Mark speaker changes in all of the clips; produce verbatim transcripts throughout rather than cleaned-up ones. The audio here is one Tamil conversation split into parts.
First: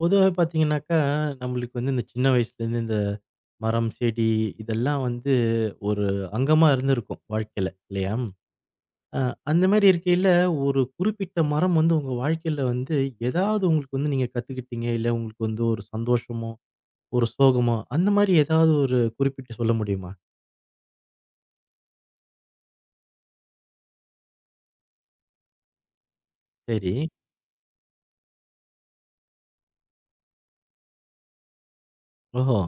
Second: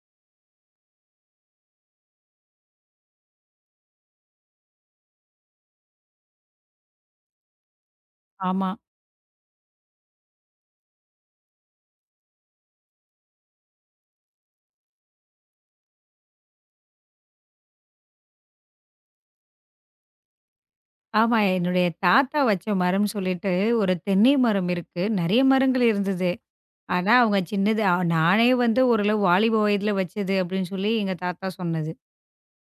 Speaker 1: பொதுவாவே பார்த்தீங்கன்னாக்கா, நம்மளுக்கு வந்து இந்த சின்ன வயசுலேருந்து இந்த மரம், செடி இதெல்லாம் வந்து ஒரு அங்கமா இருந்திருக்கும் வாழ்க்கையில இல்லையா?
Speaker 2: ஆமா.
Speaker 1: அ அந்த மாரி இருக்கையில ஒரு குறிப்பிட்ட மரம் வந்து உங்க வாழ்க்கையில வந்து ஏதாவது உங்களுக்கு வந்து நீங்க கத்துக்கிட்டீங்க, இல்ல உங்களுக்கு வந்து ஒரு சந்தோஷமோ, ஒரு சோகமோ அந்த மாரி ஏதாவது ஒரு குறிப்பிட்டு சொல்ல முடியுமா?
Speaker 2: ஆமா. என்னுடைய தாத்தா வச்ச மரம்ன்னு சொல்லிட்டு ஒரு தென்னை மரம் இருக்கு. நெறைய மரங்கள் இருந்தது.
Speaker 1: சரி.
Speaker 2: ஆனா, அவங்க சின்னது அ நானே வந்து ஓரளவு வாலிப வயதில வச்சது அப்டின்னு சொல்லி எங்க தாத்தா சொன்னது.
Speaker 1: ஓஹோ!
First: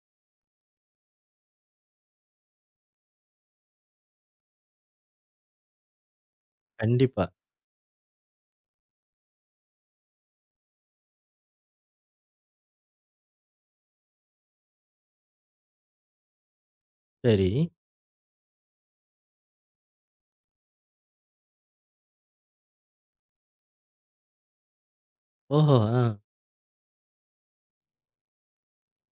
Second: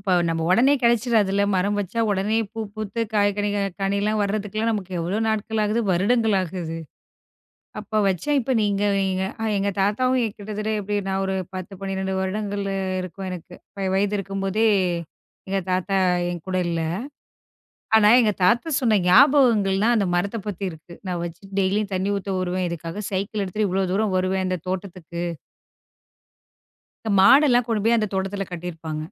Speaker 2: இப்ப நம்ம உடனே கிடைச்சிடாதுல்ல. மரம் வச்சா உடனே பூ பூத்து காய் கனி கனிலாம் வர்றதுக்குலாம் நமக்கு எவ்வளோ நாட்கள் ஆகுது? வருடங்கள் ஆகுது.
Speaker 1: கண்டிப்பா.
Speaker 2: அப்ப வச்சேன் இப்ப நீங்க நீங்க அ எங்க தாத்தாவும் எ கிட்டத்தட்ட எப்டி நான் ஒரு பத்து, பன்னிரெண்டு வருடங்கள் இருக்கும் எனக்கு. வ வயது இருக்கும்போதே எங்க தாத்தா என் கூட இல்ல.
Speaker 1: சரி.
Speaker 2: ஆனா, எங்க தாத்தா சொன்ன ஞாபகங்கள்லாம் அந்த மரத்த பத்தி இருக்கு. நான் வச்சு டெய்லியும் தண்ணி ஊத்த வருவேன். இதுக்காக சைக்கிள் எடுத்துட்டு இவ்வளோ தூரம் வருவேன் இந்த தோட்டத்துக்கு.
Speaker 1: ஓஹோ! ஆ.
Speaker 2: இந்த மாடெல்லாம் கொண்டு போய் அந்த தோட்டத்துல கட்டியிருப்பாங்க.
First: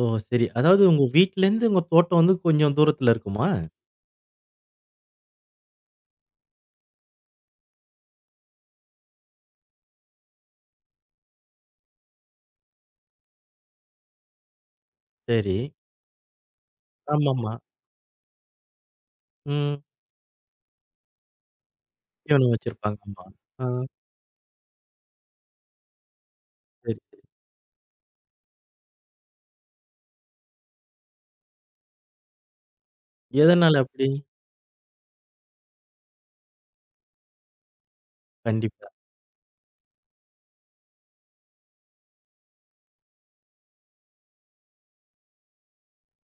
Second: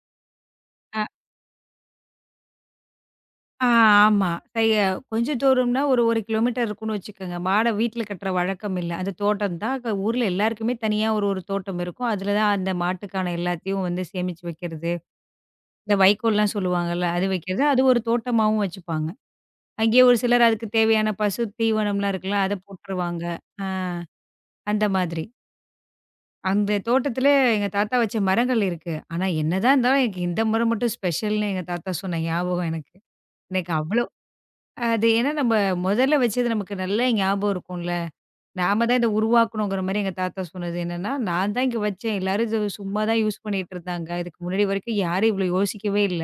Speaker 1: ஓ! சரி. அதாவது உங்க
Speaker 2: அ.
Speaker 1: வீட்லேருந்து உங்க தோட்டம் வந்து கொஞ்சம் தூரத்தில இருக்குமா?
Speaker 2: ஆ ஆமா. சைய கொஞ்சம் தூரம்னா ஒரு 1 கிலோமீட்டர் இருக்கும்னு வச்சுக்கோங்க. மாட வீட்ல கட்டுற வழக்கம் இல்ல. அந்த தோட்டம் தான். க ஊர்ல எல்லாருக்குமே தனியா ஒரு ஒரு தோட்டம் இருக்கும். அதுல தான் அந்த மாட்டுக்கான எல்லாத்தையும் வந்து சேமிச்சு வைக்கிறது.
Speaker 1: சரி.
Speaker 2: இந்த வைக்கோல்லாம் சொல்லுவாங்கல்ல, அது
Speaker 1: ஆமாமா.
Speaker 2: வைக்கிறது. அது ஒரு தோட்டமாவும் வச்சுப்பாங்க.
Speaker 1: ம்.
Speaker 2: அங்கேயே ஒரு சிலர் அதுக்கு தேவையான பசு தீவனம்லாம் இருக்குல்ல,
Speaker 1: தீவனம்
Speaker 2: அத
Speaker 1: வச்சிருப்பாங்க.
Speaker 2: போட்டுருவாங்க.
Speaker 1: ஆமா. ஆ.
Speaker 2: ஆ அந்த மாதிரி. அந்த
Speaker 1: சரி.
Speaker 2: தோட்டத்துல எங்க தாத்தா வச்ச மரங்கள் இருக்கு. ஆனா, என்னதான் இருந்தாலும் எனக்கு இந்த மரம் மட்டும் ஸ்பெஷல்னு எங்க தாத்தா சொன்ன ஞாபகம் எனக்கு. எனக்கு
Speaker 1: எதனால
Speaker 2: அவ்ளோ
Speaker 1: அப்படி?
Speaker 2: அது ஏன்னா நம்ம முதல்ல வச்சது நமக்கு நல்ல ஞாபகம் இருக்கும்ல. நாம
Speaker 1: கண்டிப்பா.
Speaker 2: தான் இத உருவாக்கணுங்கிற மாரி எங்க தாத்தா சொன்னது என்னன்னா, நான் தான் இங்க வச்சேன். எல்லாரும் இது சும்மா தான் யூஸ் பண்ணிட்டு இருந்தாங்க. இதுக்கு முன்னாடி வரைக்கும் யாரும் இவ்ளோ யோசிக்கவே இல்ல.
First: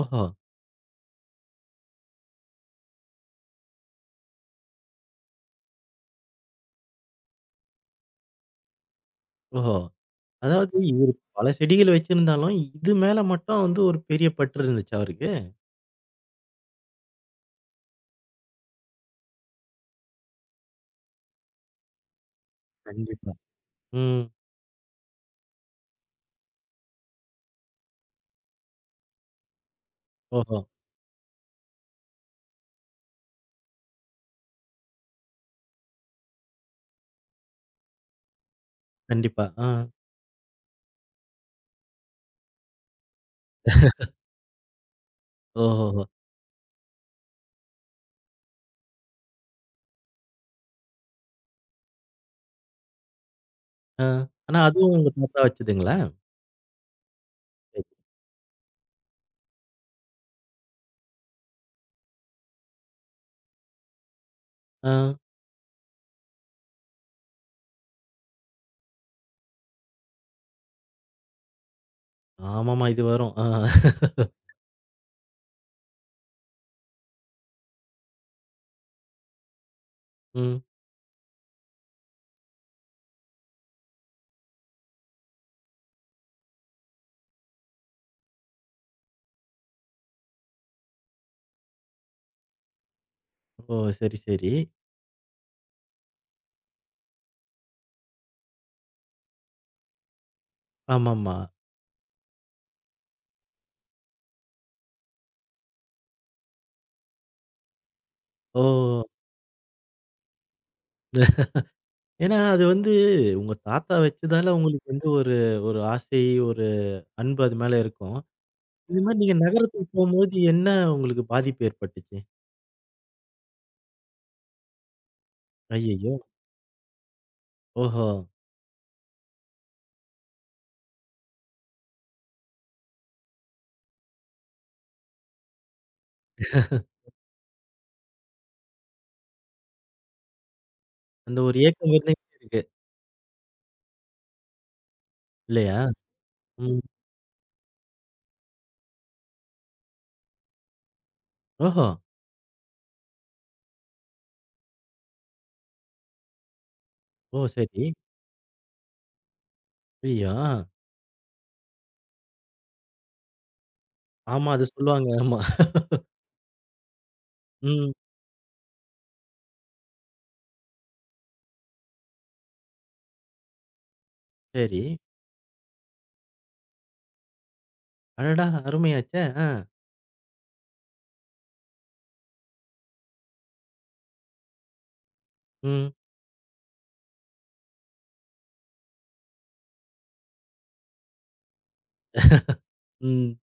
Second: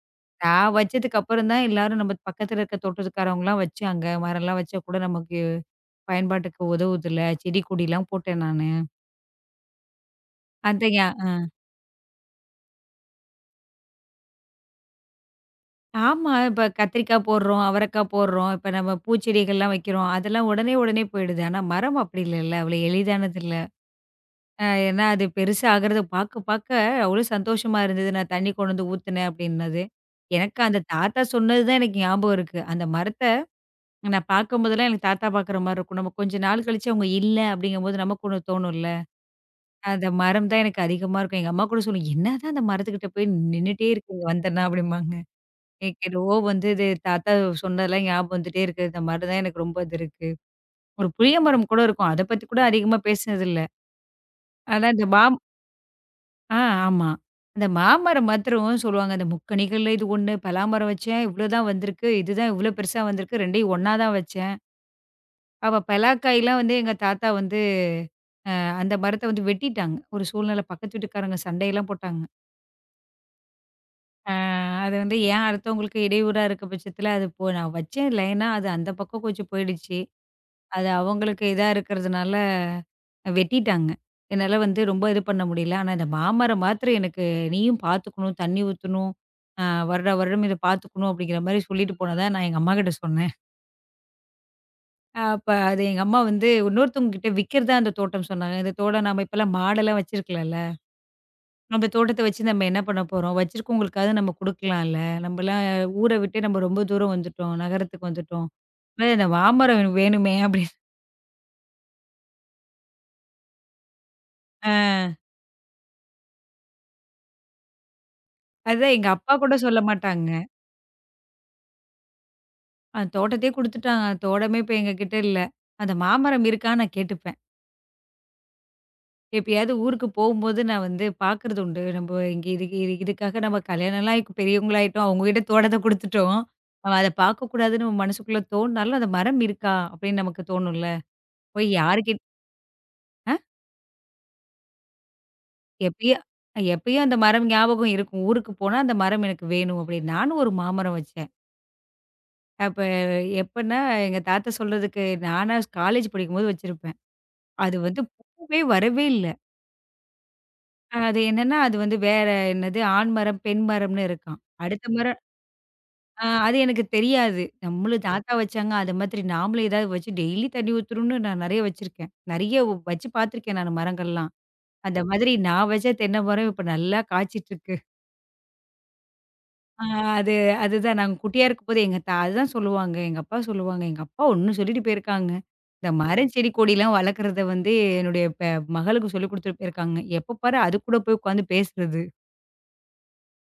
Speaker 1: ஓஹோ!
Speaker 2: நான் வச்சதுக்கு அப்புறம் தான் எல்லாரும் நம்ம பக்கத்துல இருக்க தோட்டத்துக்காரவங்கலாம் வச்சாங்க. மரம்லாம் வச்சா கூட நமக்கு பயன்பாட்டுக்கு உதவுதுல்ல. செடி கொடிலாம் போட்டேன் நானு.
Speaker 1: ஓஹோ! அதாவது
Speaker 2: அந்த ஞா
Speaker 1: இவரு
Speaker 2: அ.
Speaker 1: பல செடிகள் வச்சிருந்தாலும், இது மேல மட்டும் வந்து ஒரு பெரிய பற்று இருந்துச்சா அவருக்கு?
Speaker 2: ஆமா. இப்ப கத்திரிக்கா போடுறோம், அவரக்கா போடுறோம். இப்ப நம்ம பூச்செடிகள்லாம் வைக்கிறோம். அதெல்லாம் உடனே, உடனே போயிடுது. ஆனா மரம் அப்படி இல்லல்ல. அவ்வளோ
Speaker 1: கண்டிப்பா.
Speaker 2: எளிதானது இல்ல.
Speaker 1: ம்.
Speaker 2: அ ஏன்னா அது பெருசா ஆகுறத பார்க்க, பார்க்க அவ்வளோ சந்தோஷமா இருந்தது. நான் தண்ணி கொண்டு வந்து ஊத்துனேன் அப்படின்னது.
Speaker 1: ஓஹோ!
Speaker 2: எனக்கு அந்த தாத்தா சொன்னது தான் எனக்கு ஞாபகம் இருக்கு. அந்த மரத்த நான் பார்க்கும்போதெல்லாம் எனக்கு தாத்தா பார்க்குற மாரி இருக்கும். நம்ம கொஞ்ச நாள் கழிச்சு அவங்க இல்ல அப்படிங்கும்போது நமக்கு ஒண்ணு தோணும்ல.
Speaker 1: கண்டிப்பா. ஆ.
Speaker 2: அந்த மரம் தான் எனக்கு அதிகமா இருக்கும். எங்க அம்மா கூட சொல்லும், "என்னதான் அந்த மரத்துக்கிட்ட போய் நின்னுட்டே இருக்கீங்க வந்தன்னா" அப்படிம்பாங்க.
Speaker 1: ஓஹோஹோ!
Speaker 2: எனக்கு என்னவோ வந்து இது தாத்தா சொன்னதெல்லாம் ஞாபகம் வந்துட்டே இருக்கு. இந்த மரம் தான் எனக்கு ரொம்ப இது இருக்கு. ஒரு புளிய மரம் கூட இருக்கும். அத பத்தி கூட அதிகமா பேசினதில்ல.
Speaker 1: ஆ. ஆனா
Speaker 2: ஆனா
Speaker 1: அதுவும்
Speaker 2: இந்த
Speaker 1: உங்க
Speaker 2: மாம்
Speaker 1: தாத்தா வச்சதுங்களா?
Speaker 2: ஆ ஆமா. அந்த
Speaker 1: சரி.
Speaker 2: மாமரம் மாத்திரம் சொல்லுவாங்க. அந்த முக்கணிகள்ல இது ஒண்ணு, பலாமரம் வச்சேன் இவ்வளோதான் வந்திருக்கு. இதுதான் இவ்வளோ பெருசா வந்திருக்கு. ரெண்டும் ஒண்ணா தான் வச்சேன்.
Speaker 1: ஆ.
Speaker 2: அப்ப பலாக்காய்லாம் வந்து எங்க தாத்தா வந்து அஹ், அந்த மரத்த வந்து வெட்டிட்டாங்க. ஒரு சூழ்நிலை பக்கத்து வீட்டுக்காரங்க சண்டையெல்லாம் போட்டாங்க.
Speaker 1: ஆமாமா. இது வரும். ஆ.
Speaker 2: ஆ அது வந்து ஏன் அடுத்தவங்களுக்கு இடையூறா இருக்க பட்சத்தில அது போ நான் வச்சேன் லைனா அது அந்த பக்கம் கொஞ்சம் போயிடுச்சு.
Speaker 1: ம்.
Speaker 2: அது அவங்களுக்கு இதா இருக்கிறதுனால வெட்டிட்டாங்க. என்னால வந்து ரொம்ப இது பண்ண முடியல. ஆனா இந்த மாமரம் மாத்திரம் எனக்கு நீயும் பார்த்துக்கணும், தண்ணி ஊத்தணும், அ வருடா வருடம் இத பார்த்துக்கணும் அப்படிங்கிற மாரி சொல்லிட்டு போனதா நான் எங்க அம்மாகிட்ட சொன்னேன்.
Speaker 1: ஓ! சரி, சரி.
Speaker 2: அப்ப அது எங்க அம்மா வந்து இன்னொருத்தவங்க கிட்ட விக்கிறதா அந்த தோட்டம் சொன்னாங்க. இந்த தோட்டம் நாம இப்பலாம் மாடெல்லாம் வச்சிருக்கலாம்ல.
Speaker 1: ஆமாமா.
Speaker 2: நம்ம தோட்டத்த வச்சு நம்ம என்ன பண்ண போறோம்? வச்சிருக்கவங்களுக்காவது நம்ம குடுக்கலாம்ல. நம்மலாம் ஊர விட்டு நம்ம ரொம்ப தூரம் வந்துட்டோம். நகரத்துக்கு வந்துட்டோம்.
Speaker 1: ஓ!
Speaker 2: இந்த மாமரம் வேணுமே அப்படின்னு.
Speaker 1: ஏன்னா அது வந்து உங்க தாத்தா வச்சதால உங்களுக்கு வந்து
Speaker 2: அ
Speaker 1: ஒரு ஒரு ஆசை, ஒரு அன்பு அது மேல இருக்கும்.
Speaker 2: அதுதான்
Speaker 1: இது
Speaker 2: எங்க
Speaker 1: மாரி
Speaker 2: அப்பா
Speaker 1: நீங்க
Speaker 2: கூட சொல்ல
Speaker 1: நகரத்துக்கு
Speaker 2: மாட்டாங்க.
Speaker 1: போம்போது என்ன உங்களுக்கு பாதிப்பு ஏற்பட்டுச்சு?
Speaker 2: அ தோட்டத்தையே குடுத்துட்டாங்க. தோட்டமே இப்ப எங்ககிட்ட இல்ல. அந்த
Speaker 1: ஐய்யய்யோ!
Speaker 2: மாமரம் இருக்கான்னு நான் கேட்டுப்பேன்.
Speaker 1: ஓஹோ!
Speaker 2: எப்பயாவது ஊருக்கு போகும்போது நான் வந்து பார்க்குறது உண்டு. நம்ம இங்க இதுக்கு இது இதுக்காக நம்ம கல்யாணம்லாம் ஆகி பெரியவங்களாயிட்டோம். அவங்ககிட்ட தோட்டத்த குடுத்துட்டோம். நம்ம அத பார்க்கக்கூடாதுன்னு நம்ம மனசுக்குள்ள தோணுனாலும், அந்த மரம் இருக்கா அப்படின்னு நமக்கு தோணும்ல.
Speaker 1: அந்த ஒரு
Speaker 2: போய்
Speaker 1: ஏக்கம்
Speaker 2: யாருகிட்
Speaker 1: இருந்துகிட்டே இருக்கு.
Speaker 2: அ
Speaker 1: இல்லையா?
Speaker 2: எப்பயோ
Speaker 1: ம்.
Speaker 2: எப்பயும் அந்த மரம் ஞாபகம் இருக்கும். ஊருக்கு போனா அந்த மரம் எனக்கு வேணும் அப்படின்னு. நானும் ஒரு மாமரம் வச்சேன்.
Speaker 1: ஓஹோ!
Speaker 2: அப்ப எப்பன்னா எங்க தாத்தா சொல்றதுக்கு நானா காலேஜ் படிக்கும்போது வச்சிருப்பேன்.
Speaker 1: ஓ!
Speaker 2: அது
Speaker 1: சரி.
Speaker 2: வந்து பூவே வரவே இல்ல.
Speaker 1: ஐய்யய்யோ! ஆ.
Speaker 2: அது என்னன்னா, அது வந்து வேற என்னது ஆண் மரம், பெண் மரம்னு இருக்காம்.
Speaker 1: ஆமா. அது
Speaker 2: அடுத்த
Speaker 1: சொல்லுவாங்க.
Speaker 2: மரம்
Speaker 1: ஆமா.
Speaker 2: அ அது எனக்கு தெரியாது.
Speaker 1: ம்.
Speaker 2: நம்மளும் தாத்தா வச்சாங்க. அது மாதிரி நாமளும் ஏதாவது வச்சு டெய்லி தண்ணி ஊத்தணும்னு நான் நெறைய வச்சிருக்கேன். நெறைய வச்சு பார்த்துருக்கேன் நானு மரங்கள்லாம்.
Speaker 1: சரி.
Speaker 2: அந்த மாதிரி நான் வச்ச தென்னை மரம் இப்ப நல்லா காய்ச்சிட்டு இருக்கு.
Speaker 1: அடடா! அருமையாச்சே! ஆ.
Speaker 2: ஆ அது அதுதான் நாங்க குட்டியா இருக்கும்போது எங்க தா அதுதான் சொல்லுவாங்க. எங்க அப்பா சொல்லுவாங்க. எங்க அப்பா ஒண்ணு சொல்லிட்டு போயிருக்காங்க. இந்த
Speaker 1: ம்.
Speaker 2: மரம், செடி, கொடிலாம் வளர்க்குறத வந்து என்னுடைய பெ மகளுக்கு சொல்லிக் குடுத்துட்டு போயிருக்காங்க. எப்ப பாரு அது கூட போய் உட்காந்து பேசுறது.
Speaker 1: ம்.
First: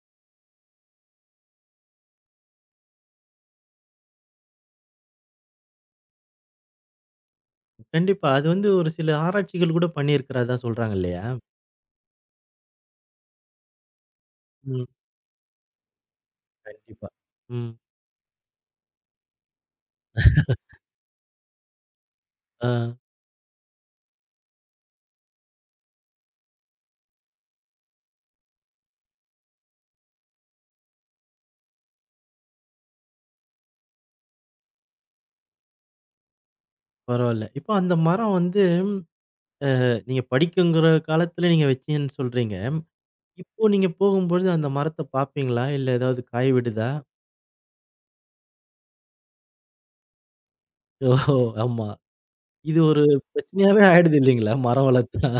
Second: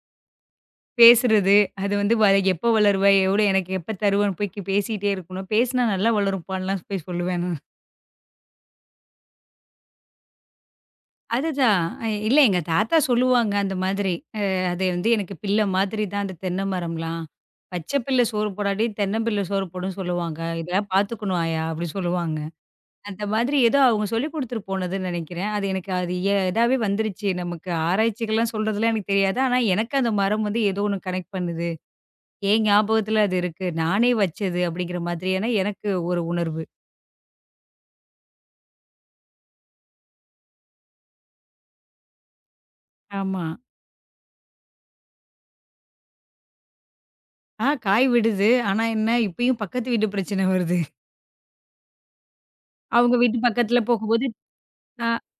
Speaker 2: பேசுறது, அது வந்து வ எப்போ வளருவ? எவ்வளோ எனக்கு எப்போ தருவன்னு போய் கி- பேசிட்டே இருக்கணும். பேசினா நல்லா வளரும்ப்பான்லாம் போய் சொல்லுவேன் நான்.
Speaker 1: கண்டிப்பா. அது வந்து ஒரு சில ஆராய்ச்சிகள் கூட பண்ணியிருக்கிறதா சொல்றாங்க இல்லையா?
Speaker 2: அதுதான். இல்ல எங்க தாத்தா சொல்லுவாங்க அந்த மாதிரி. அ அது
Speaker 1: ம்.
Speaker 2: வந்து எனக்கு பிள்ளை மாதிரி தான் அந்த தென்னை
Speaker 1: கண்டிப்பா.
Speaker 2: மரம்லாம்.
Speaker 1: ம்.
Speaker 2: பச்சை பிள்ளை சோறு போடாட்டி தென்னம்பிள்ளை சோறு போடும்ன்னு சொல்லுவாங்க. இதெல்லாம் பார்த்துக்கணும் ஆயா அப்படின்னு சொல்லுவாங்க.
Speaker 1: ஆ.
Speaker 2: அந்த மாதிரி ஏதோ அவங்க சொல்லிக் கொடுத்துட்டு போனதுன்னு நினைக்கிறேன். அது எனக்கு அது எ இதாவே வந்துருச்சு. நமக்கு ஆராய்ச்சிகள்லாம் சொல்றதெல்லாம் எனக்கு தெரியாது. ஆனா எனக்கு அந்த மரம் வந்து ஏதோ ஒண்ணு கனெக்ட் பண்ணுது. என் ஞாபகத்துல அது இருக்கு. நானே வச்சது அப்படிங்கிற மாதிரியான எனக்கு ஒரு உணர்வு.
Speaker 1: பரவால்ல. இப்போ அந்த மரம் வந்து நீங்க படிக்குங்கிற காலத்துல நீங்க வச்சீங்கன்னு சொல்றீங்க.
Speaker 2: ஆமா.
Speaker 1: இப்போ நீங்க போகும்பொழுது அந்த மரத்த பார்ப்பீங்களா? இல்ல ஏதாவது காய் விடுதா?
Speaker 2: ஆ காய் விடுது. ஆனா என்ன இப்பயும் பக்கத்து வீட்டு பிரச்சனை வருது.
Speaker 1: ஓஹோ! ஆமா. இது ஒரு
Speaker 2: அவங்க வீட்டு பக்கத்துல
Speaker 1: பிரச்சனையாவே ஆயிடுது
Speaker 2: போகும்போது
Speaker 1: இல்லைங்களா? மரம்
Speaker 2: அ
Speaker 1: வளர்த்தா?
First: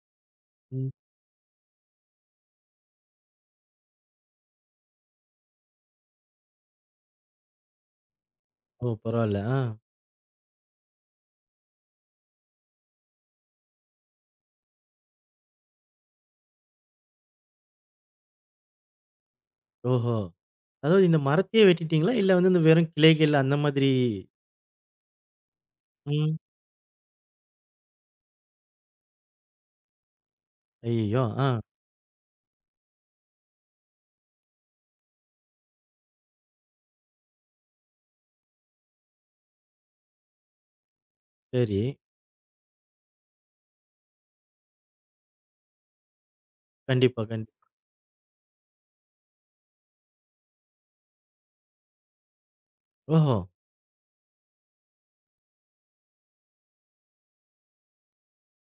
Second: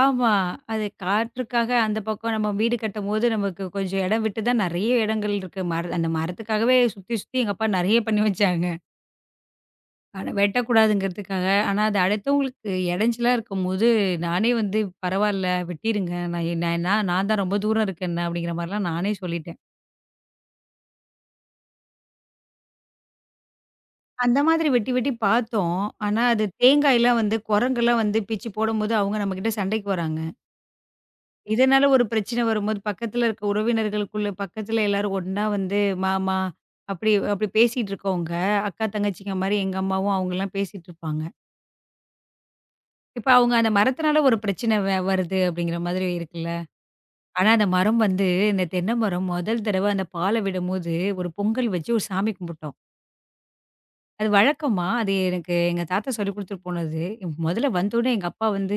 Speaker 2: ஆமா. அது
Speaker 1: ம்.
Speaker 2: காற்றுக்காக அந்த பக்கம் நம்ம வீடு கட்டும்போது நமக்கு கொஞ்சம் இடம் விட்டு தான் நெறைய இடங்கள் இருக்கு. மர அந்த மரத்துக்காகவே சுத்தி, சுத்தி எங்க அப்பா நெறைய பண்ணி வச்சாங்க.
Speaker 1: ஓ! பரவால்ல. ஆ.
Speaker 2: ஆனா வெட்டக்கூடாதுங்கிறதுக்காக. ஆனா அது அடுத்தவங்களுக்கு இடைஞ்சலா இருக்கும்போது நானே வந்து பரவால்ல வெட்டிருங்க. நான் நான் நான் தான் ரொம்ப தூரம் இருக்கேன்ன அப்படிங்கிற மாரிலாம் நானே சொல்லிட்டேன்.
Speaker 1: ஓஹோ! அதாவது இந்த மரத்தையே வெட்டிட்டீங்களா? இல்ல வந்து இந்த வெறும் கிளைகள் அந்த மாதிரி
Speaker 2: அந்த மாதிரி வெட்டி வெட்டி பார்த்தோம். ஆனா,
Speaker 1: ம்.
Speaker 2: அது தேங்காய்லாம் வந்து குரங்கெல்லாம் வந்து பிச்சு போடும்போது அவங்க நம்மகிட்ட சண்டைக்கு வராங்க.
Speaker 1: ஐயய்யோ! ஆ.
Speaker 2: இதனால ஒரு பிரச்சனை வரும்போது பக்கத்துல இருக்க உறவினர்களுக்குள்ள பக்கத்துல எல்லாரும் ஒண்ணா வந்து மாமா அப்படி அப்படி பேசிட்டு இருக்கவங்க, அக்கா தங்கச்சிங்க மாரி எங்க அம்மாவும் அவங்கலாம் பேசிட்டு இருப்பாங்க.
Speaker 1: சரி.
Speaker 2: இப்ப அவங்க அந்த மரத்தினால ஒரு பிரச்சனை வ வருது அப்படிங்கிற மாதிரி இருக்குல்ல.
Speaker 1: கண்டிப்பா,
Speaker 2: ஆனா அந்த
Speaker 1: கண்டிப்பா.
Speaker 2: மரம் வந்து இந்த தென்னை மரம் முதல் தடவ அந்த பால விடும்போது ஒரு பொங்கல் வச்சு ஒரு சாமி கும்பிட்டோம்.
Speaker 1: ஓஹோ!
Speaker 2: அது வழக்கமா, அது எனக்கு எங்க தாத்தா சொல்லிக் குடுத்துட்டு போனது. முதல்ல வந்தோனே எங்க அப்பா வந்து,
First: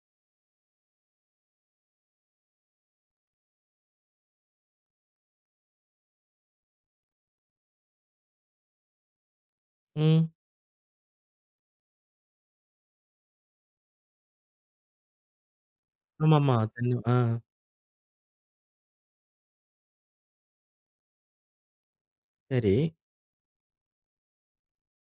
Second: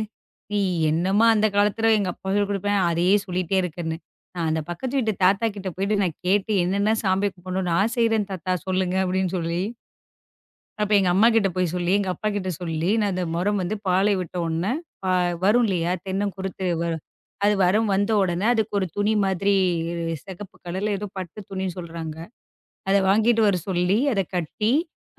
Speaker 2: "நீ என்னம்மா அந்த காலத்துல எங்க அப்பா சொல்லிக் குடுப்பேன், அதையே சொல்லிட்டே இருக்கன்னு." நான் அந்த பக்கத்து வீட்டு தாத்தா கிட்ட போயிட்டு நான் கேட்டு, "என்னென்ன சாமி கும்பிடணும்? நான் செய்றேன் தாத்தா சொல்லுங்க" அப்படின்னு சொல்லி,
Speaker 1: ம்.
Speaker 2: அப்ப எங்க அம்மா கிட்ட போய் சொல்லி, எங்க அப்பா கிட்ட சொல்லி, நான் அந்த முறம் வந்து பாலை விட்ட உடனே, பா வரும் இல்லையா?
Speaker 1: ஆமாமா.
Speaker 2: தென்னங்குருத்து
Speaker 1: தென்ன
Speaker 2: வரும்.
Speaker 1: ஆ.
Speaker 2: அது வரும் வந்த உடனே அதுக்கு ஒரு துணி மாதிரி சிகப்பு கலர்ல ஏதோ பட்டு துணின்னு சொல்றாங்க.
Speaker 1: சரி.
Speaker 2: அத வாங்கிட்டு வர சொல்லி, அத கட்டி,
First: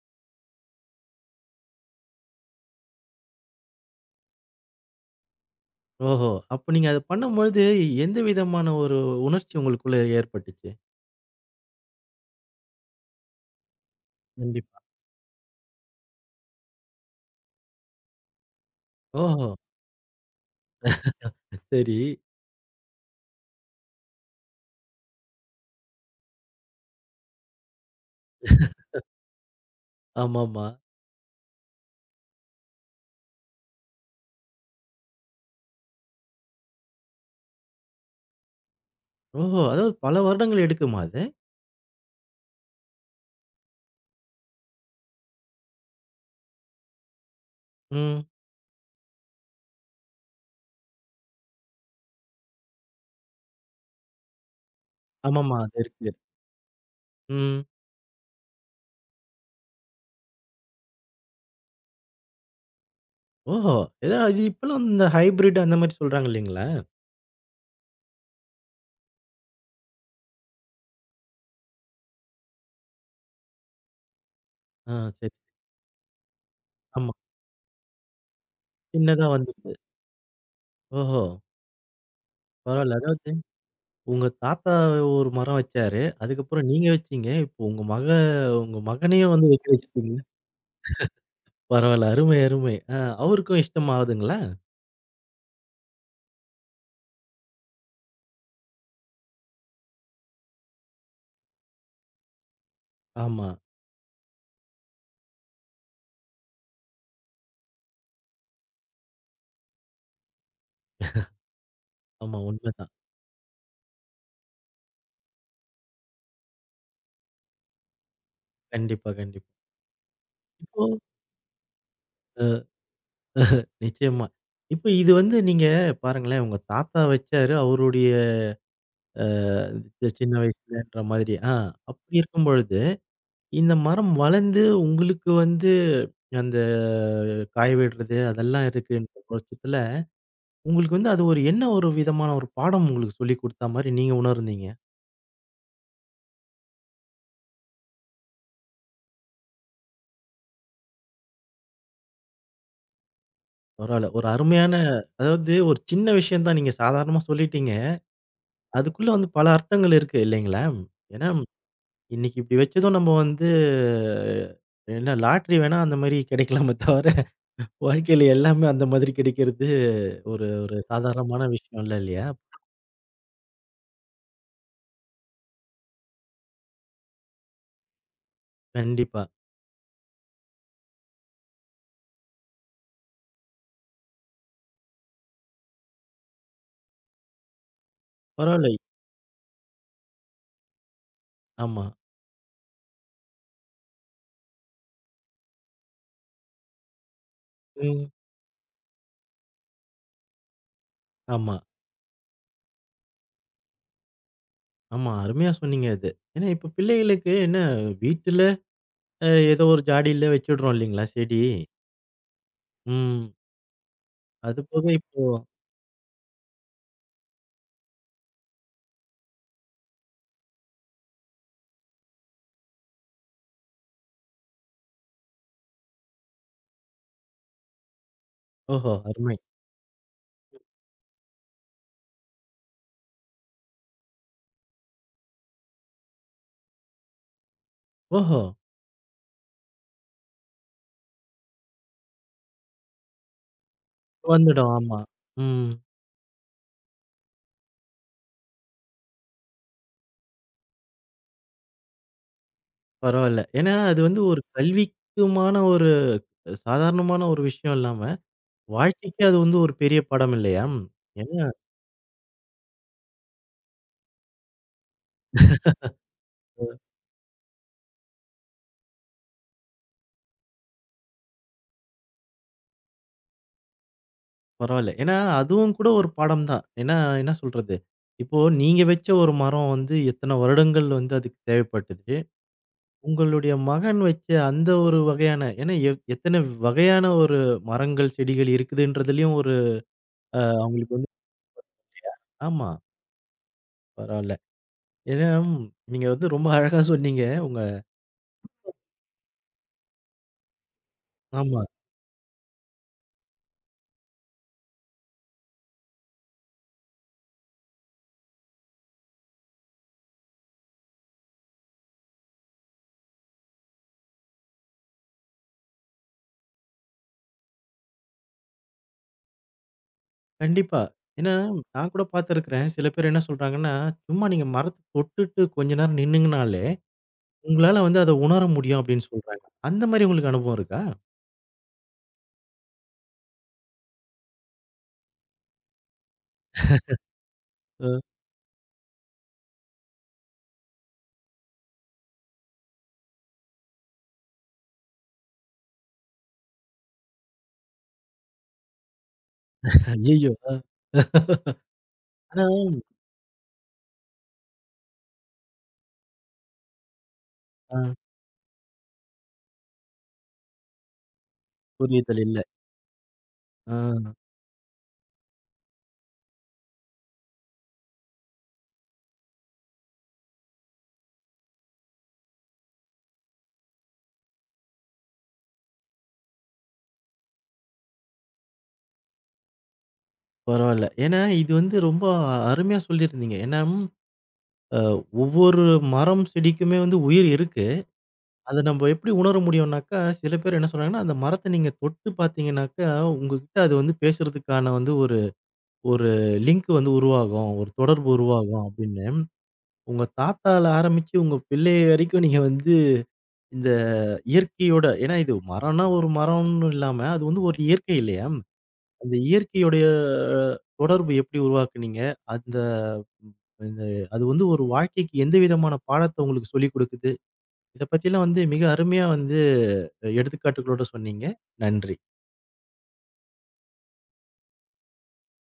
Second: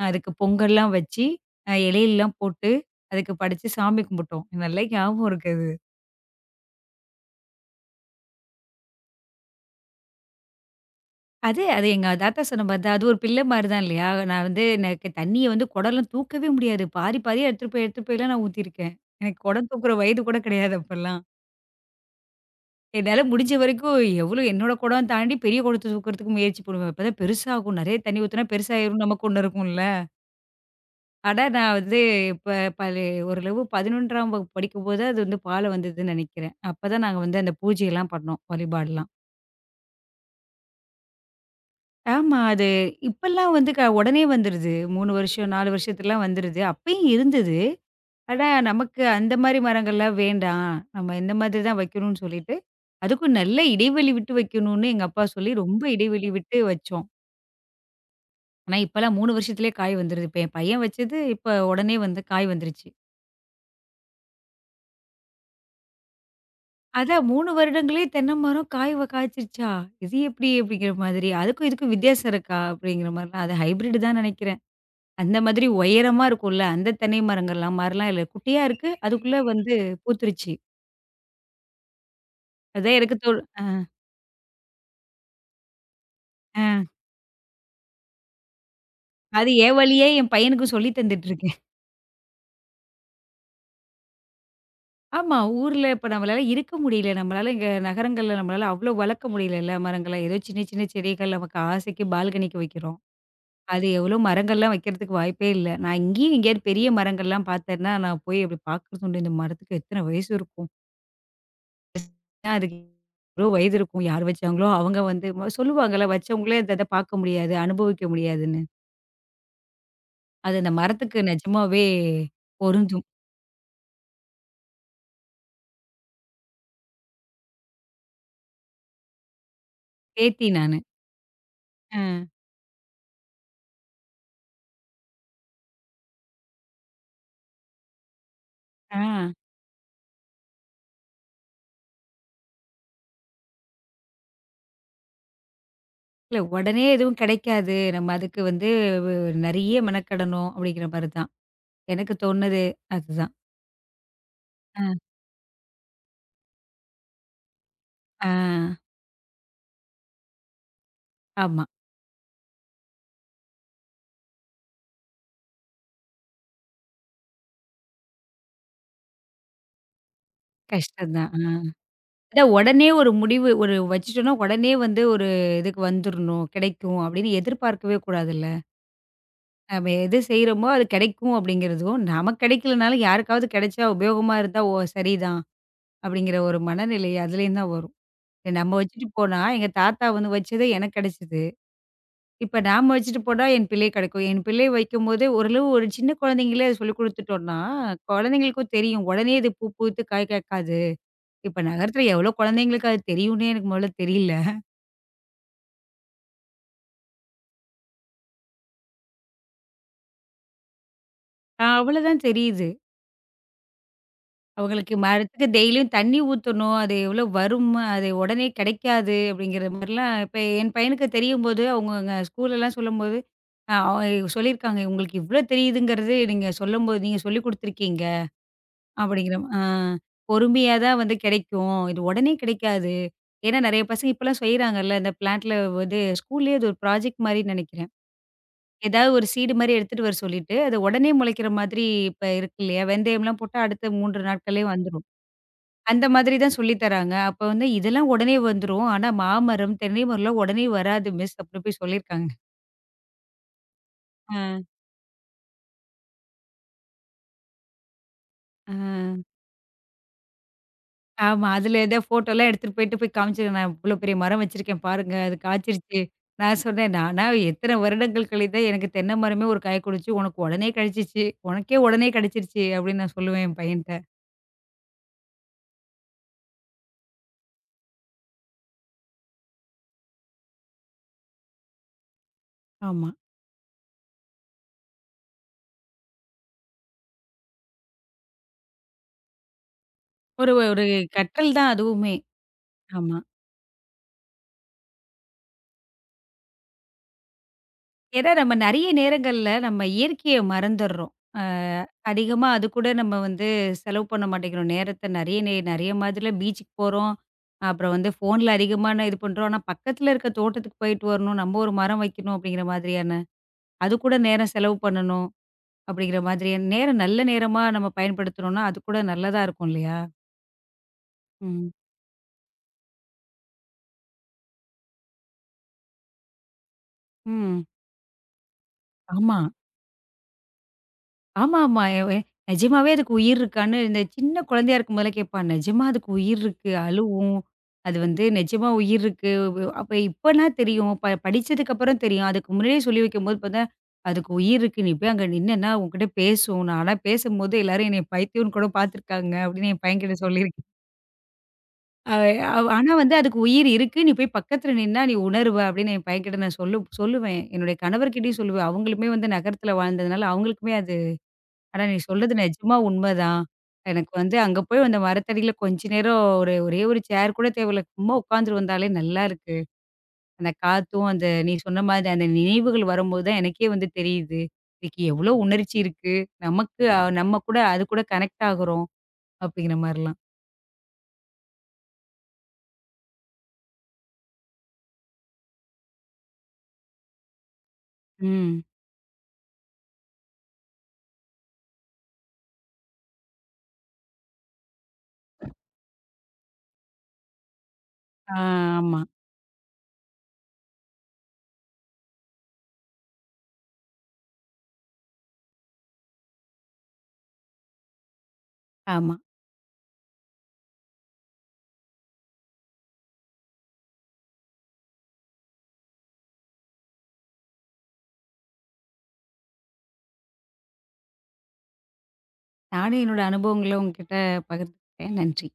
Speaker 2: அதுக்கு பொங்கல்லாம் வச்சு, அ இலையெல்லாம் போட்டு, அதுக்கு படைச்சு சாமி கும்பிட்டோம். எனக்கு நல்லா ஞாபகம் இருக்கு அது.
Speaker 1: ஓஹோ! அப்ப நீங்க அத பண்ணும்பொழுது எந்த விதமான ஒரு உணர்ச்சி உங்களுக்குள்ள ஏற்பட்டுச்சு?
Speaker 2: அது அது எங்க தாத்தா சொன்ன மாரி தான். அது ஒரு பிள்ளை மாரி தான் இல்லையா? நான் வந்து
Speaker 1: கண்டிப்பா.
Speaker 2: எனக்கு தண்ணிய வந்து குடம்லாம் தூக்கவே முடியாது. பாதி பாதியா எடுத்துட்டு போய் எடுத்துட்டு போய்லாம் நான் ஊத்தியிருக்கேன். எனக்கு
Speaker 1: ஓஹோ!
Speaker 2: குடம் தூக்குற வயது கூட கிடையாது அப்பல்லாம்.
Speaker 1: சரி.
Speaker 2: என்னால முடிஞ்ச வரைக்கும் எவ்வளோ என்னோட குடம் தாண்டி பெரிய குடத்த தூக்குறதுக்கு முயற்சி பண்ணுவேன். அப்பதான் பெருசாகும். நெறைய தண்ணி ஊத்துனா பெருசாயிரும். நமக்கு ஒண்ணு இருக்கும்ல.
Speaker 1: ஆமாமா.
Speaker 2: அட! நான் வந்து இப்ப பழி ஓரளவு பதினொன்றாம் வகுப்பு படிக்கும்போது அது வந்து பால வந்ததுன்னு நெனைக்கிறேன். அப்பதான் நாங்க வந்து அந்த பூஜையெல்லாம் பண்ணோம். வழிபாடுலாம்.
Speaker 1: ஓஹோ! அதாவது பல வருடங்கள் எடுக்குமா அது?
Speaker 2: ஆமா. அது இப்பல்லாம் வந்து க உடனே வந்துருது. மூணு வருஷம், நாலு வருஷத்துலலாம் வந்துருது. அப்பயும் இருந்தது.
Speaker 1: ம்.
Speaker 2: ஆனா, நமக்கு அந்த மாரி மரங்கள்லாம் வேண்டாம். நம்ம இந்த மாதிரி தான் வைக்கணும்னு சொல்லிட்டு, அதுக்கும் நல்ல இடைவெளி விட்டு வைக்கணும்னு எங்க அப்பா சொல்லி
Speaker 1: ஆமாமா. அது
Speaker 2: ரொம்ப
Speaker 1: இருக்கு.
Speaker 2: இடைவெளி விட்டு வச்சோம்.
Speaker 1: ம்.
Speaker 2: ஆனா, இப்பல்லாம் மூணு வருஷத்துலயே காய் வந்துருது. இப்ப என் பையன் வச்சது இப்ப உடனே வந்து காய் வந்துருச்சு.
Speaker 1: ஓஹோ! ஏதோ அது இப்பலாம் இந்த ஹைபிரிட் அந்த மாரி சொல்றாங்க இல்லீங்களா?
Speaker 2: அதான் மூணு வருடங்களே தென்னை மரம் காய் வ காய்ச்சிருச்சா? இது எப்படி? அப்படிங்கிற மாதிரி. அதுக்கும் இதுக்கும் வித்தியாசம் இருக்கா? அப்படிங்கிற மாரிலாம். அது ஹைபிரிட் தான் நெனைக்கிறேன்.
Speaker 1: ஆ. சரி.
Speaker 2: அந்த மாதிரி உயரமா இருக்கும்ல, அந்த
Speaker 1: ஆமா.
Speaker 2: தென்னை மரங்கள்லாம் மாரிலாம் இல்ல. குட்டியா இருக்கு.
Speaker 1: சின்னதா
Speaker 2: அதுக்குள்ள
Speaker 1: வந்துருது.
Speaker 2: வந்து பூத்துருச்சு.
Speaker 1: ஓஹோ!
Speaker 2: அதான்
Speaker 1: பரவால்ல.
Speaker 2: எனக்கு தோ
Speaker 1: அதாவது
Speaker 2: அ,
Speaker 1: உங்க தாத்தா ஒரு மரம் வச்சாரு. அதுக்கப்புறம்
Speaker 2: அ.
Speaker 1: நீங்க வச்சீங்க. இப்போ உங்க மக உங்க மகனையும்
Speaker 2: அது
Speaker 1: வந்து வைக்க
Speaker 2: என் வழியே
Speaker 1: வச்சுட்டீங்க.
Speaker 2: என் பையனுக்கும் சொல்லி தந்துட்டு இருக்கேன்.
Speaker 1: பரவால்ல. அருமை, அருமை. ஆ. அவருக்கும் இஷ்டமாவுதுங்களா?
Speaker 2: ஆமா, ஊர்ல இப்ப நம்மளால இருக்க முடியல. நம்மளால இங்க நகரங்கள்ல நம்மளால அவ்வளோ வளர்க்க முடியலல்ல மரங்கள. ஏதோ சின்ன சின்ன செடிகள் நமக்கு ஆசைக்கு பால்கனிக்கு வைக்கிறோம்.
Speaker 1: ஆமா,
Speaker 2: அது எவ்வளோ மரங்கள்லாம் வைக்கிறதுக்கு வாய்ப்பே இல்ல. நான் இங்கேயும் எங்கேயாவது பெரிய மரங்கள்லாம் பார்த்தேன்னா, நான் போய் அப்படி பார்க்குறது உண்டு. இந்த மரத்துக்கு எத்தன வயசு இருக்கும்?
Speaker 1: ஆமா.
Speaker 2: ஏன் அதுக்கு
Speaker 1: உண்மைதான்.
Speaker 2: இவ்ளோ வயது இருக்கும்? யார் வச்சாங்களோ அவங்க வந்து ம சொல்லுவாங்கல்ல, வச்சவங்களே அந்த இத பார்க்க முடியாது, அனுபவிக்க முடியாதுன்னு.
Speaker 1: கண்டிப்பா, கண்டிப்பா.
Speaker 2: அது அந்த
Speaker 1: இப்போ
Speaker 2: மரத்துக்கு நிஜமாவே
Speaker 1: அ
Speaker 2: பொருந்தும்.
Speaker 1: நிச்சயமா. இப்போ இது வந்து நீங்க பாருங்களேன், உங்க தாத்தா வச்சாரு. அவருடைய அ சின்ன
Speaker 2: பேத்தி நானு.
Speaker 1: வயசுலன்ற மாதிரி. ஆ. அப்படி
Speaker 2: அ.
Speaker 1: இருக்கும் பொழுது, இந்த மரம் வளர்ந்து உங்களுக்கு வந்து அந்த காய விடுறது அதெல்லாம்
Speaker 2: ஆ.
Speaker 1: இருக்குன்ற பட்சத்துல, உங்களுக்கு வந்து அது ஒரு என்ன ஒரு விதமான ஒரு பாடம் உங்களுக்கு சொல்லிக் குடுத்தா மாரி நீங்க உணர்ந்தீங்க?
Speaker 2: இல்ல உடனே எதுவும் கிடைக்காது. நம்ம அதுக்கு வந்து வ் நெறைய மெனக்கெடணும் அப்படிங்கிற மாரி தான். எனக்கு தோணுது அதுதான்.
Speaker 1: பரவால்ல. ஒரு அருமையான
Speaker 2: அ.
Speaker 1: அதாவது ஒரு சின்ன விஷயம் தான் நீங்க சாதாரணமா சொல்லிட்டீங்க.
Speaker 2: ஆ.
Speaker 1: அதுக்குள்ள வந்து பல அர்த்தங்கள் இருக்கு இல்லைங்களா? ஏன்னா
Speaker 2: ஆமா.
Speaker 1: இன்னைக்கு இப்படி வச்சதும் நம்ம வந்து என்ன லாட்டரி வேணா அந்த மாரி கிடைக்கலாமே தவிர, வாழ்க்கையில எல்லாமே அந்த மாதிரி கிடைக்கிறது ஒரு ஒரு
Speaker 2: கஷ்டம் தான்.
Speaker 1: சாதாரணமான
Speaker 2: ஆ.
Speaker 1: விஷயம்லாம் இல்லையா?
Speaker 2: அதான் உடனே ஒரு முடிவு ஒரு வச்சுட்டோம்னா, உடனே வந்து ஒரு இதுக்கு வந்துரணும், கிடைக்கும் அப்படின்னு எதிர்பார்க்கவே கூடாதுல்ல.
Speaker 1: கண்டிப்பா.
Speaker 2: நம்ம எது செய்றோமோ அது கிடைக்கும் அப்படிங்கிறதும், நமக்கு கிடைக்கலனாலும் யாருக்காவது கிடைச்சா உபயோகமா இருந்தா, ஓ! சரிதான் அப்படிங்கிற ஒரு மனநிலை அதுலேருந்து தான் வரும். இதை
Speaker 1: பரவால்ல.
Speaker 2: நம்ம வச்சுட்டு போனா, எங்க தாத்தா வந்து வச்சது எனக்கு கிடைச்சது.
Speaker 1: ஆமா.
Speaker 2: இப்ப நாம வச்சுட்டு போனா என் பிள்ளைக்கு கிடைக்கும். என் பிள்ளை வைக்கும்போதே ஓரளவு ஒரு சின்ன குழந்தைங்களே அத சொல்லிக் குடுத்துட்டோம்னா,
Speaker 1: ம்.
Speaker 2: குழந்தைங்களுக்கும் தெரியும். உடனே இது பூ பூத்து காய் காய்க்காது.
Speaker 1: ஆமா,
Speaker 2: இப்ப நகரத்துல எவ்வளோ குழந்தைங்களுக்கு அது தெரியும்னே எனக்கு முதல்ல தெரியல.
Speaker 1: ஆமா. அருமையா சொன்னீங்க அது. ஏன்னா இப்ப பிள்ளைகளுக்கு என்ன வீட்டுல அ ஏதோ ஒரு ஜாடியில வச்சுடுறோம் இல்லைங்களா செடி.
Speaker 2: ஆ அவ்வளோதான் தெரியுது.
Speaker 1: ம். அதுபோக
Speaker 2: அவங்களுக்கு
Speaker 1: இப்போ
Speaker 2: மரத்துக்கு டெய்லியும் தண்ணி ஊத்தணும். அது எவ்வளோ வரும், அது உடனே கிடைக்காது அப்படிங்கிற மாரிலாம் இப்ப என் பையனுக்கு தெரியும்போது, அவங்கங்க ஸ்கூல்லலாம் சொல்லும்போது, அ அவ சொல்லியிருக்காங்க. உங்களுக்கு இவ்ளோ தெரியுதுங்கிறது நீங்க சொல்லும்போது நீங்க சொல்லிக் குடுத்துருக்கீங்க
Speaker 1: ஓஹோ! அருமை.
Speaker 2: அப்படிங்கிற ம- ஆ பொறுமையா தான் வந்து கிடைக்கும். இது உடனே கிடைக்காது. ஏன்னா நெறைய பசங்க இப்பலாம் செய்றாங்கல்ல. இந்த பிளான்ட்ல வந்து ஸ்கூல்லயே அது ஒரு ப்ராஜெக்ட் மாரி நெனைக்கிறேன்.
Speaker 1: ஓஹோ!
Speaker 2: ஏதாவது ஒரு சீடு மாரி எடுத்துட்டு வர சொல்லிட்டு, அது உடனே முளைக்கிற மாதிரி இப்ப இருக்கு இல்லையா? வெந்தயம்லாம் போட்டா அடுத்த மூன்று நாட்கள்லயே
Speaker 1: வந்துடும். ஆமா.
Speaker 2: வந்துரும்.
Speaker 1: ம்.
Speaker 2: அந்த மாதிரி தான் சொல்லி தராங்க. அப்ப வந்து இதெல்லாம் உடனே வந்துரும். ஆனா மாமரம், தென்னை மரம்லாம் உடனே வராது மிஸ் அப்டின்னு போய் சொல்லியிருக்காங்க.
Speaker 1: பரவால்ல. ஏன்னா அது வந்து ஒரு
Speaker 2: ஆ,
Speaker 1: கல்விக்குமான ஒரு சாதாரணமான ஒரு விஷயம் இல்லாம,
Speaker 2: ஆ.
Speaker 1: வாழ்க்கைக்கே அது வந்து ஒரு பெரிய பாடம் இல்லையா? ஏன்னா
Speaker 2: ஆமா. அதுல ஏதோ ஃபோட்டோலாம் எடுத்துட்டு போயிட்டு போய் காமிச்சேன். நான் இவ்ளோ பெரிய மரம் வச்சிருக்கேன் பாருங்க. அது காய்ச்சிருச்சு. நான் சொன்னேன், "நானா எத்தன வருடங்கள் கழித்து தான் எனக்கு தென்னை மரமே ஒரு காய் குடுச்சு. உனக்கு உடனே கெடச்சிச்சு. உனக்கே உடனே கெடச்சிருச்சு" அப்படின்னு நான் சொல்லுவேன் என் பையன்ட்ட.
Speaker 1: பரவால்ல. ஏன்னா, அதுவும் கூட ஒரு பாடம் தான். ஏன்னா, என்ன சொல்றது? இப்போ நீங்க வச்ச ஒரு மரம் வந்து எத்தன வருடங்கள் வந்து அதுக்கு தேவைப்பட்டது.
Speaker 2: ஆமா.
Speaker 1: உங்களுடைய மகன் வச்ச அந்த ஒரு வகையான ஏன்னா எ எத்தன வகையான ஒரு மரங்கள், செடிகள் இருக்குதுன்றதுலயும் ஒரு அ
Speaker 2: ஒரு ஒரு
Speaker 1: அவங்களுக்கு வந்து
Speaker 2: கற்றல் தான் அதுவுமே.
Speaker 1: ஆமா.
Speaker 2: ஆமா.
Speaker 1: பரவால்ல. ஏன்னா, ம், நீங்க வந்து ரொம்ப அழகா சொன்னீங்க. உங்க
Speaker 2: ஏன்னா நம்ம நெறைய நேரங்கள்ல நம்ம இயற்கைய மறந்துர்றோம். அ
Speaker 1: ஆமா.
Speaker 2: அதிகமா அது கூட நம்ம வந்து செலவு பண்ண மாட்டேங்கிறோம். நேரத்த நெறைய நே நெறைய மாதிரில பீச்சுக்கு போறோம். அப்புறம் வந்து ஃபோன்ல அதிகமான இது பண்றோம். ஆனா பக்கத்துல இருக்க தோட்டத்துக்கு போயிட்டு வரணும். நம்ம ஒரு மரம் வைக்கணும் அப்படிங்கிற மாதிரியான, அது கூட நேரம் செலவு பண்ணணும் அப்படிங்கிற மாதிரியான நேரம் நல்ல நேரமா நம்ம பயன்படுத்துனோம்னா, அது கூட நல்லதா இருக்கும் இல்லையா?
Speaker 1: கண்டிப்பா. ஏன்னா,
Speaker 2: ம்.
Speaker 1: நான் கூட பார்த்துருக்கிறேன். சில பேர் என்ன சொல்றாங்கன்னா, சும்மா நீங்க மரத்த தொட்டுட்டு கொஞ்ச நேரம் நின்னுங்கனாலே
Speaker 2: ம்.
Speaker 1: உங்களால வந்து அத உணர முடியும் அப்படின்னு
Speaker 2: ஆமா.
Speaker 1: சொல்றாங்க. அந்த மாரி உங்களுக்கு அனுபவம் இருக்கா?
Speaker 2: ஆமாமா. எவ நிஜமாவே அதுக்கு உயிர் இருக்கான்னு இந்த சின்ன குழந்தையா இருக்கும் போதெல்லாம் கேட்பான். நிஜமா அதுக்கு உயிர் இருக்கு, அழுவும்.
Speaker 1: அ.
Speaker 2: அது வந்து நிஜமா உயிர் இருக்கு. வ் அப்ப இப்பன்னா தெரியும். ப படிச்சதுக்கப்புறம் தெரியும். அதுக்கு முன்னாடியே சொல்லி வைக்கும்போது பார்த்தா, அதுக்கு உயிர் இருக்கு. நீ போய் அங்க நின்னன்னா உன்கிட்ட பேசும். நான்லாம் பேசும்போது எல்லாரும் என்னைய பைத்தியம்ன்னு கூட பார்த்துருக்காங்க அப்படின்னு என் பையன்கிட்ட
Speaker 1: ஐயய்யோ! அ.
Speaker 2: சொல்லியிருக்கேன். அவ
Speaker 1: ஆனா
Speaker 2: அவ் ஆனா வந்து அதுக்கு உயிர் இருக்கு. நீ போய் பக்கத்துல நின்னா நீ உணருவ அப்படின்னு என் பையன்கிட்ட நான் சொல்லு சொல்லுவேன். என்னுடைய
Speaker 1: ஆ.
Speaker 2: கணவர்கிட்டயும் சொல்லுவேன். அவங்களுமே வந்து நகரத்துல வாழ்ந்ததுனால அவங்களுக்குமே அது ஆனா, நீ
Speaker 1: புரிதல்
Speaker 2: சொல்றது
Speaker 1: இல்ல.
Speaker 2: நிஜமா உண்மைதான். எனக்கு
Speaker 1: ஆ.
Speaker 2: வந்து அங்க போய் அந்த மரத்தடியில கொஞ்ச நேரம் ஒரு ஒரே ஒரு சேர் கூட தேவையில்ல. சும்மா உட்காந்துட்டு வந்தாலே நல்லா இருக்கு. அந்த காத்தும், அந்த நீ சொன்ன மாதிரி அந்த நினைவுகள் வரும்போது தான் எனக்கே வந்து தெரியுது. இதுக்கு எவ்ளோ உணர்ச்சி இருக்கு. நமக்கு அ நம்ம கூட அது கூட கனெக்ட் ஆகுறோம் அப்படிங்கிற மாரிலாம்.
Speaker 1: பரவால்ல. ஏன்னா இது வந்து ரொம்ப அருமையா சொல்லியிருந்தீங்க. ஏன்னா, அ ஒவ்வொரு மரம், செடிக்குமே வந்து உயிர் இருக்கு.
Speaker 2: ம்.
Speaker 1: அத நம்ம எப்படி உணர முடியும்னாக்கா, சில பேர் என்ன சொல்றாங்கன்னா, அந்த மரத்த நீங்க தொட்டு பார்த்தீங்கன்னாக்கா, உங்ககிட்ட அது வந்து பேசுறதுக்கான வந்து ஒரு ஒரு லிங்க் வந்து உருவாகும். ஒரு தொடர்பு
Speaker 2: ஆ
Speaker 1: உருவாகும்
Speaker 2: ஆமா,
Speaker 1: அப்படின்னு. உங்க தாத்தால ஆரம்பிச்சு, உங்க பிள்ளை வரைக்கும் நீங்க வந்து இந்த இயற்கையோட ஏன்னா இது மரம்னா ஒரு மரம்னு இல்லாம, அது வந்து ஒரு இயற்கை இல்லையா? அந்த
Speaker 2: ஆமா.
Speaker 1: இயற்கையுடைய தொடர்பு எப்படி உருவாக்குனீங்க? அந்த இந்த அது வந்து ஒரு வாழ்க்கைக்கு எந்த விதமான பாடத்த உங்களுக்கு சொல்லிக் குடுக்குது? இத பத்திலாம் வந்து மிக அருமையா வந்து எடுத்துக்காட்டுகளோட சொன்னீங்க. நன்றி.
Speaker 2: நானும் என்னோட அனுபவங்கள உங்ககிட்ட பகிர்ந்துக்கிட்டேன். நன்றி.